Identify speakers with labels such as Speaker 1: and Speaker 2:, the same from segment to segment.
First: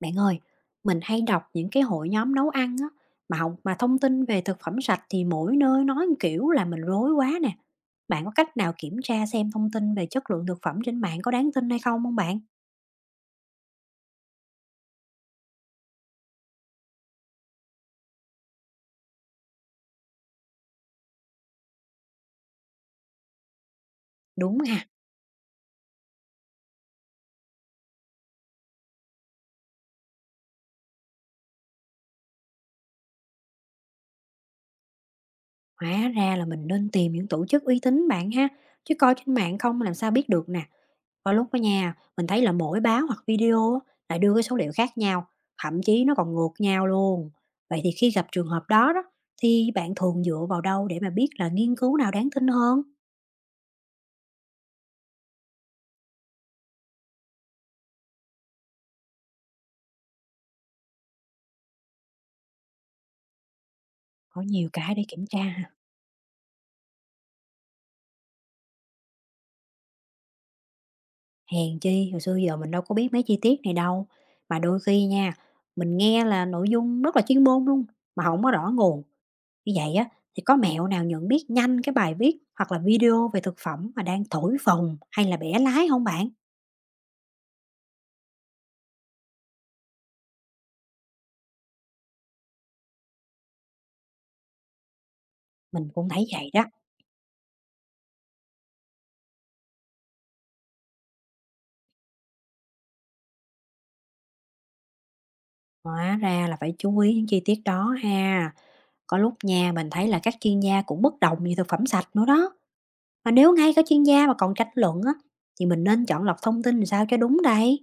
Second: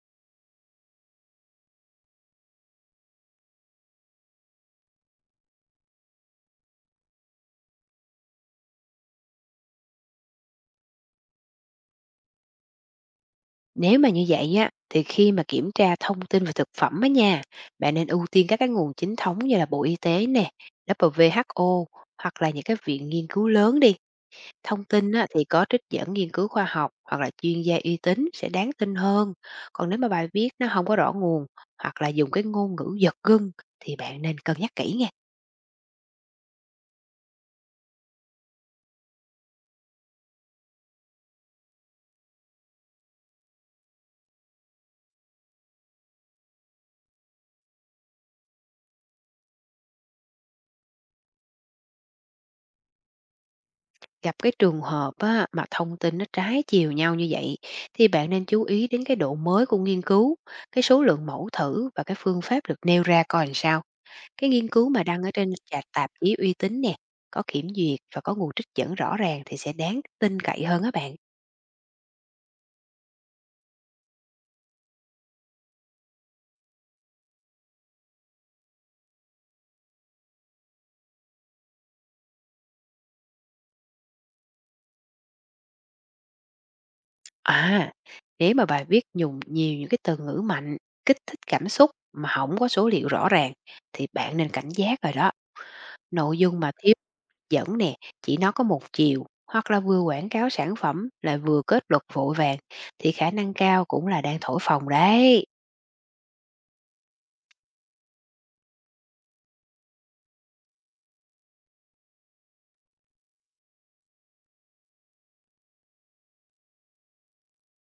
Speaker 1: Bạn ơi, mình hay đọc những cái hội nhóm nấu ăn á, mà thông tin về thực phẩm sạch thì mỗi nơi nói một kiểu là mình rối quá nè. Bạn có cách nào kiểm tra xem thông tin về chất lượng thực phẩm trên mạng có đáng tin hay không không bạn?
Speaker 2: Nếu mà như vậy á, thì khi mà kiểm tra thông tin về thực phẩm á nha, bạn nên ưu tiên các cái nguồn chính thống như là Bộ Y tế nè, WHO hoặc là những cái viện nghiên cứu lớn đi.
Speaker 1: Đúng
Speaker 2: Thông
Speaker 1: ha,
Speaker 2: tin á, thì có trích dẫn nghiên cứu khoa học hoặc là chuyên gia uy tín sẽ đáng tin hơn. Còn nếu mà bài viết nó không có rõ nguồn hoặc là dùng cái ngôn ngữ giật gân thì bạn nên cân nhắc kỹ nha.
Speaker 1: hóa ra là mình nên tìm những tổ chức uy tín bạn ha, chứ coi trên mạng không làm sao biết được nè. Có lúc đó nha, mình thấy là mỗi báo hoặc video á, lại đưa cái số liệu khác nhau, thậm chí nó còn ngược nhau luôn. Vậy thì khi gặp trường hợp đó đó, thì bạn thường dựa vào đâu để mà biết là nghiên cứu nào đáng tin hơn?
Speaker 2: Gặp cái trường hợp á, mà thông tin nó trái chiều nhau như vậy thì bạn nên chú ý đến cái độ mới của nghiên cứu, cái số lượng mẫu thử và cái phương pháp được nêu ra coi làm sao.
Speaker 1: Có
Speaker 2: Cái nghiên
Speaker 1: nhiều
Speaker 2: cứu
Speaker 1: cái
Speaker 2: mà
Speaker 1: để
Speaker 2: đăng
Speaker 1: kiểm
Speaker 2: ở
Speaker 1: tra
Speaker 2: trên
Speaker 1: ha.
Speaker 2: tạp chí uy tín nè, có kiểm duyệt và có nguồn trích dẫn rõ ràng thì sẽ đáng tin cậy hơn á bạn.
Speaker 1: Hèn chi, hồi xưa giờ mình đâu có biết mấy chi tiết này đâu. Mà đôi khi nha, mình nghe là nội dung rất là chuyên môn luôn, mà không có rõ nguồn. Như vậy á, thì có mẹo nào nhận biết nhanh cái bài viết hoặc là video về thực phẩm mà đang thổi phồng hay là bẻ lái không bạn?
Speaker 2: À, nếu mà bài viết dùng nhiều những cái từ ngữ mạnh, kích thích cảm xúc mà không có số liệu rõ ràng thì bạn nên cảnh giác rồi đó.
Speaker 1: Mình cũng thấy
Speaker 2: Nội
Speaker 1: vậy
Speaker 2: dung
Speaker 1: đó.
Speaker 2: mà thiếu dẫn nè, chỉ nó có một chiều hoặc là vừa quảng cáo sản phẩm lại vừa kết luật vội vàng thì khả năng cao cũng là đang thổi phồng đấy.
Speaker 1: Hóa ra là phải chú ý những chi tiết đó ha. Có lúc nha, mình thấy là các chuyên gia cũng bất đồng về thực phẩm sạch nữa đó. Mà nếu ngay cả chuyên gia mà còn tranh luận á, thì mình nên chọn lọc thông tin làm sao cho đúng đây.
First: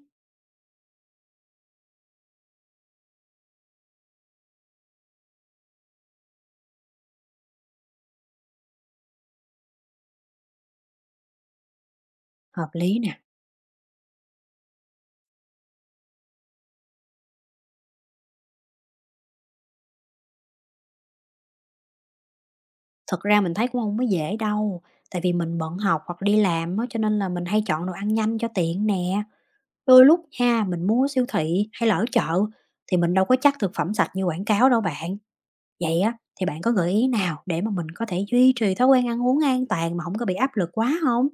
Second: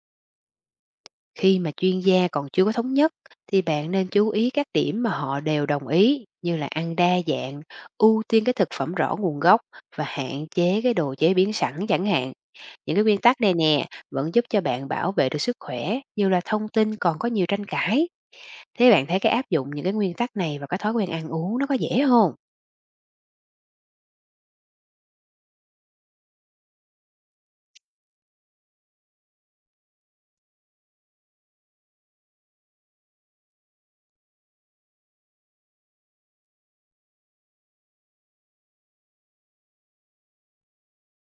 Speaker 2: Khi mà chuyên gia còn chưa có thống nhất thì bạn nên chú ý các điểm mà họ đều đồng ý, như là ăn đa dạng, ưu tiên cái thực phẩm rõ nguồn gốc và hạn chế cái đồ chế biến sẵn chẳng hạn.
Speaker 1: Hợp
Speaker 2: Những
Speaker 1: lý
Speaker 2: cái nguyên
Speaker 1: nè.
Speaker 2: tắc này nè vẫn giúp cho bạn bảo vệ được sức khỏe, như là thông tin còn có nhiều tranh cãi. Thế bạn thấy cái áp dụng những cái nguyên tắc này vào cái thói quen ăn uống nó có dễ không?
Speaker 1: Thật ra mình thấy cũng không có dễ đâu. Tại vì mình bận học hoặc đi làm á, cho nên là mình hay chọn đồ ăn nhanh cho tiện nè. Đôi lúc ha, mình mua siêu thị hay là ở chợ thì mình đâu có chắc thực phẩm sạch như quảng cáo đâu bạn. Vậy á, thì bạn có gợi ý nào để mà mình có thể duy trì thói quen ăn uống an toàn mà hổng có bị áp lực quá không?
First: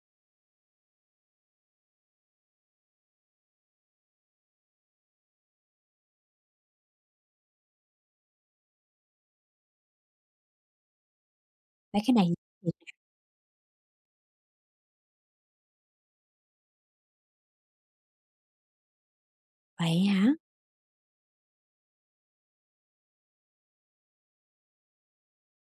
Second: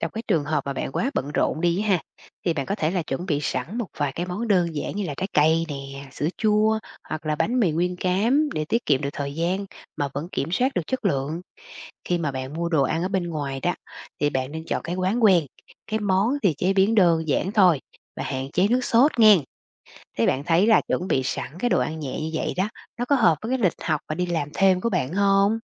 Speaker 2: Trong cái trường hợp mà bạn quá bận rộn đi á ha, thì bạn có thể là chuẩn bị sẵn một vài cái món đơn giản như là trái cây nè, sữa chua hoặc là bánh mì nguyên cám để tiết kiệm được thời gian mà vẫn kiểm soát được chất lượng.
Speaker 1: Mấy cái
Speaker 2: Khi
Speaker 1: này
Speaker 2: mà bạn mua đồ ăn ở bên ngoài đó, thì bạn nên chọn cái quán quen, cái món thì chế biến đơn giản thôi và hạn chế nước sốt nghe.
Speaker 1: vậy
Speaker 2: Thế
Speaker 1: hả?
Speaker 2: bạn thấy là chuẩn bị sẵn cái đồ ăn nhẹ như vậy đó, nó có hợp với cái lịch học và đi làm thêm của bạn không?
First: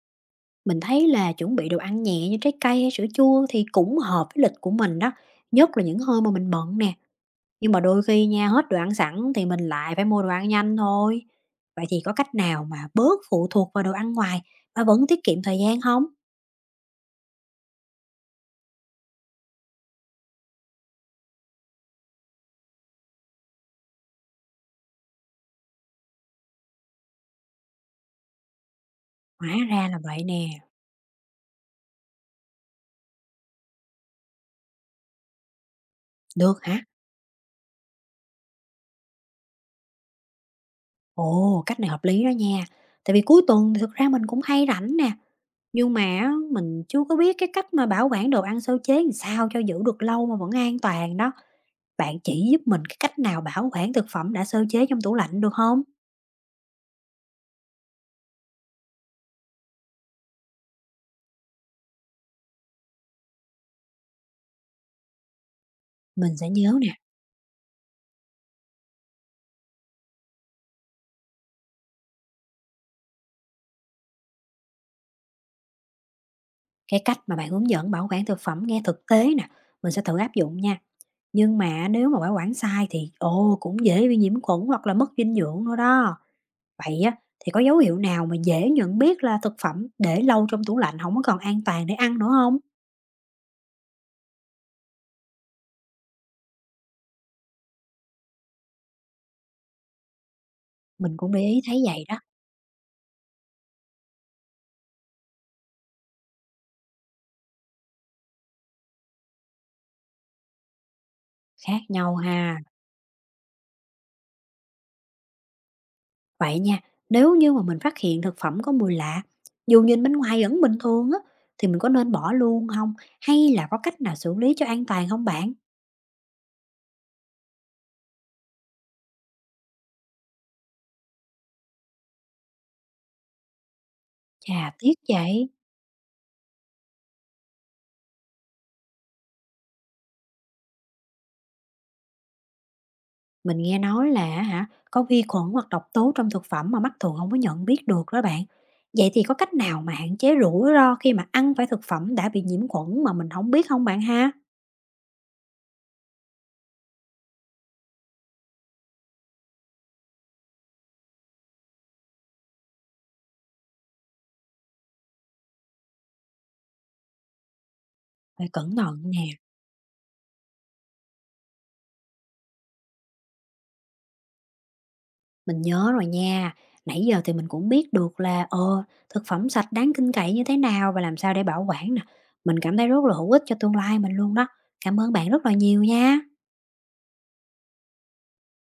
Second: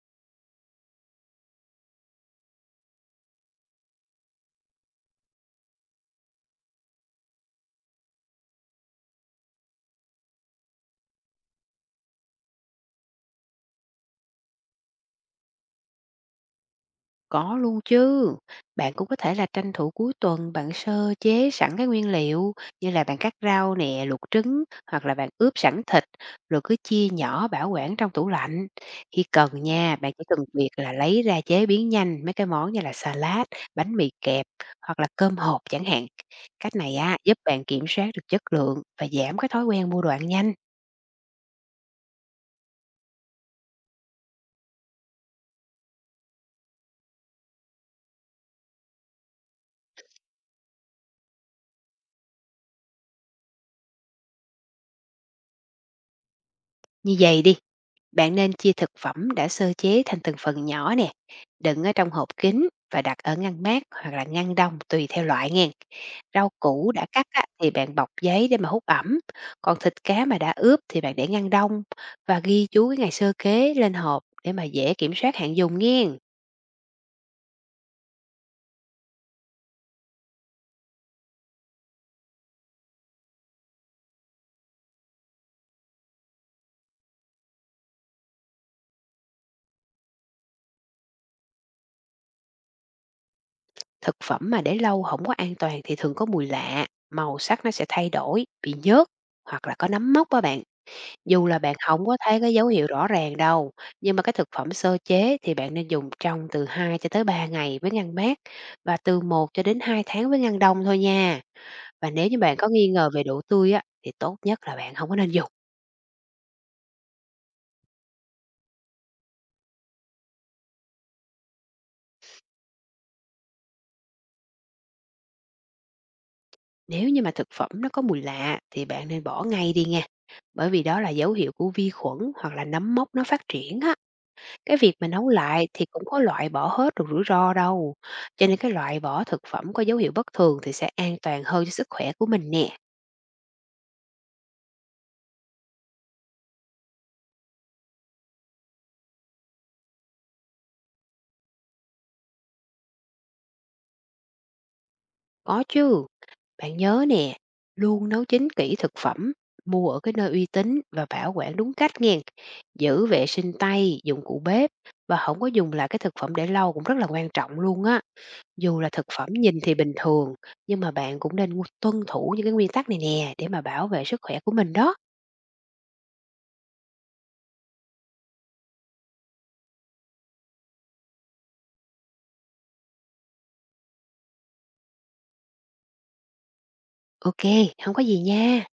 Speaker 1: Mình thấy là chuẩn bị đồ ăn nhẹ như trái cây hay sữa chua thì cũng hợp với lịch của mình đó, nhất là những hôm mà mình bận nè, nhưng mà đôi khi nha, hết đồ ăn sẵn thì mình lại phải mua đồ ăn nhanh thôi. Vậy thì có cách nào mà bớt phụ thuộc vào đồ ăn ngoài mà vẫn tiết kiệm thời gian không?
Speaker 2: Có luôn chứ. Bạn cũng có thể là tranh thủ cuối tuần bạn sơ chế sẵn cái nguyên liệu, như là bạn cắt rau nè, luộc trứng hoặc là bạn ướp sẵn thịt, rồi cứ chia nhỏ bảo quản trong tủ lạnh. Khi
Speaker 1: Hóa
Speaker 2: cần
Speaker 1: ra
Speaker 2: nha,
Speaker 1: là
Speaker 2: bạn chỉ
Speaker 1: vậy
Speaker 2: cần
Speaker 1: nè.
Speaker 2: việc là lấy ra chế biến nhanh mấy cái món như là salad, bánh mì kẹp hoặc là cơm hộp chẳng hạn.
Speaker 1: Được
Speaker 2: Cách
Speaker 1: hả?
Speaker 2: này á giúp bạn kiểm soát được chất lượng và giảm cái thói quen mua đồ ăn nhanh.
Speaker 1: Ồ, cách này hợp lý đó nha, tại vì cuối tuần thì thực ra mình cũng hay rảnh nè. Nhưng mà á, mình chưa có biết cái cách mà bảo quản đồ ăn sơ chế làm sao cho giữ được lâu mà vẫn an toàn đó. Bạn chỉ giúp mình cái cách nào bảo quản thực phẩm đã sơ chế trong tủ lạnh được không?
Speaker 2: Như vậy đi. Bạn nên chia thực phẩm đã sơ chế thành từng phần nhỏ nè, đựng ở trong hộp kín và đặt ở ngăn mát hoặc là ngăn đông tùy theo loại nghe.
Speaker 1: Mình
Speaker 2: Rau
Speaker 1: sẽ nhớ
Speaker 2: củ
Speaker 1: nè,
Speaker 2: đã cắt á, thì bạn bọc giấy để mà hút ẩm, còn thịt cá mà đã ướp thì bạn để ngăn đông và ghi chú cái ngày sơ chế lên hộp để mà dễ kiểm soát hạn dùng nghe.
Speaker 1: cái cách mà bạn hướng dẫn bảo quản thực phẩm nghe thực tế nè, mình sẽ thử áp dụng nha. Nhưng mà nếu mà bảo quản sai thì, ồ, cũng dễ bị nhiễm khuẩn hoặc là mất dinh dưỡng nữa đó. Vậy á, thì có dấu hiệu nào mà dễ nhận biết là thực phẩm để lâu trong tủ lạnh không có còn an toàn để ăn nữa không?
Speaker 2: Thực phẩm mà để lâu không có an toàn thì thường có mùi lạ, màu sắc nó sẽ thay đổi, bị nhớt hoặc là có nấm mốc đó bạn.
Speaker 1: Mình cũng để
Speaker 2: Dù là
Speaker 1: ý
Speaker 2: bạn
Speaker 1: thấy vậy
Speaker 2: không có
Speaker 1: đó,
Speaker 2: thấy cái dấu hiệu rõ ràng đâu, nhưng mà cái thực phẩm sơ chế thì bạn nên dùng trong từ 2 cho tới 3 ngày với ngăn mát, và từ 1 cho đến 2 tháng với ngăn đông thôi nha.
Speaker 1: khác
Speaker 2: Và
Speaker 1: nhau
Speaker 2: nếu như bạn
Speaker 1: ha.
Speaker 2: có nghi ngờ về độ tươi á, thì tốt nhất là bạn không có nên dùng.
Speaker 1: Vậy nha, nếu như mà mình phát hiện thực phẩm có mùi lạ, dù nhìn bên ngoài vẫn bình thường á, thì mình có nên bỏ luôn không? Hay là có cách nào xử lý cho an toàn không bạn?
Speaker 2: Nếu như mà thực phẩm nó có mùi lạ thì bạn nên bỏ ngay đi nha, bởi vì đó là dấu hiệu của vi khuẩn hoặc là nấm mốc nó phát triển á.
Speaker 1: Chà,
Speaker 2: Cái
Speaker 1: tiếc
Speaker 2: việc mà nấu
Speaker 1: vậy.
Speaker 2: lại thì cũng có loại bỏ hết được rủi ro đâu, cho nên cái loại bỏ thực phẩm có dấu hiệu bất thường thì sẽ an toàn hơn cho sức khỏe của mình nè.
Speaker 1: Mình nghe nói là hả, có vi khuẩn hoặc độc tố trong thực phẩm mà mắt thường không có nhận biết được đó bạn. Vậy thì có cách nào mà hạn chế rủi ro khi mà ăn phải thực phẩm đã bị nhiễm khuẩn mà mình không biết không bạn ha?
Speaker 2: Có chứ, bạn nhớ nè, luôn nấu chín kỹ thực phẩm, mua ở cái nơi uy tín và bảo quản đúng cách nghe. Giữ vệ sinh tay, dụng cụ bếp và không có dùng lại cái thực phẩm để lâu cũng rất là quan trọng luôn á.
Speaker 1: Phải cẩn
Speaker 2: Dù là
Speaker 1: thận
Speaker 2: thực phẩm
Speaker 1: nè.
Speaker 2: nhìn thì bình thường, nhưng mà bạn cũng nên tuân thủ những cái nguyên tắc này nè để mà bảo vệ sức khỏe của mình đó.
Speaker 1: Mình nhớ rồi nha. Nãy giờ thì mình cũng biết được là, thực phẩm sạch đáng tin cậy như thế nào và làm sao để bảo quản nè. Mình cảm thấy rất là hữu ích cho tương lai mình luôn đó. Cảm ơn bạn rất là nhiều nha.
Speaker 2: Ok, không có gì nha.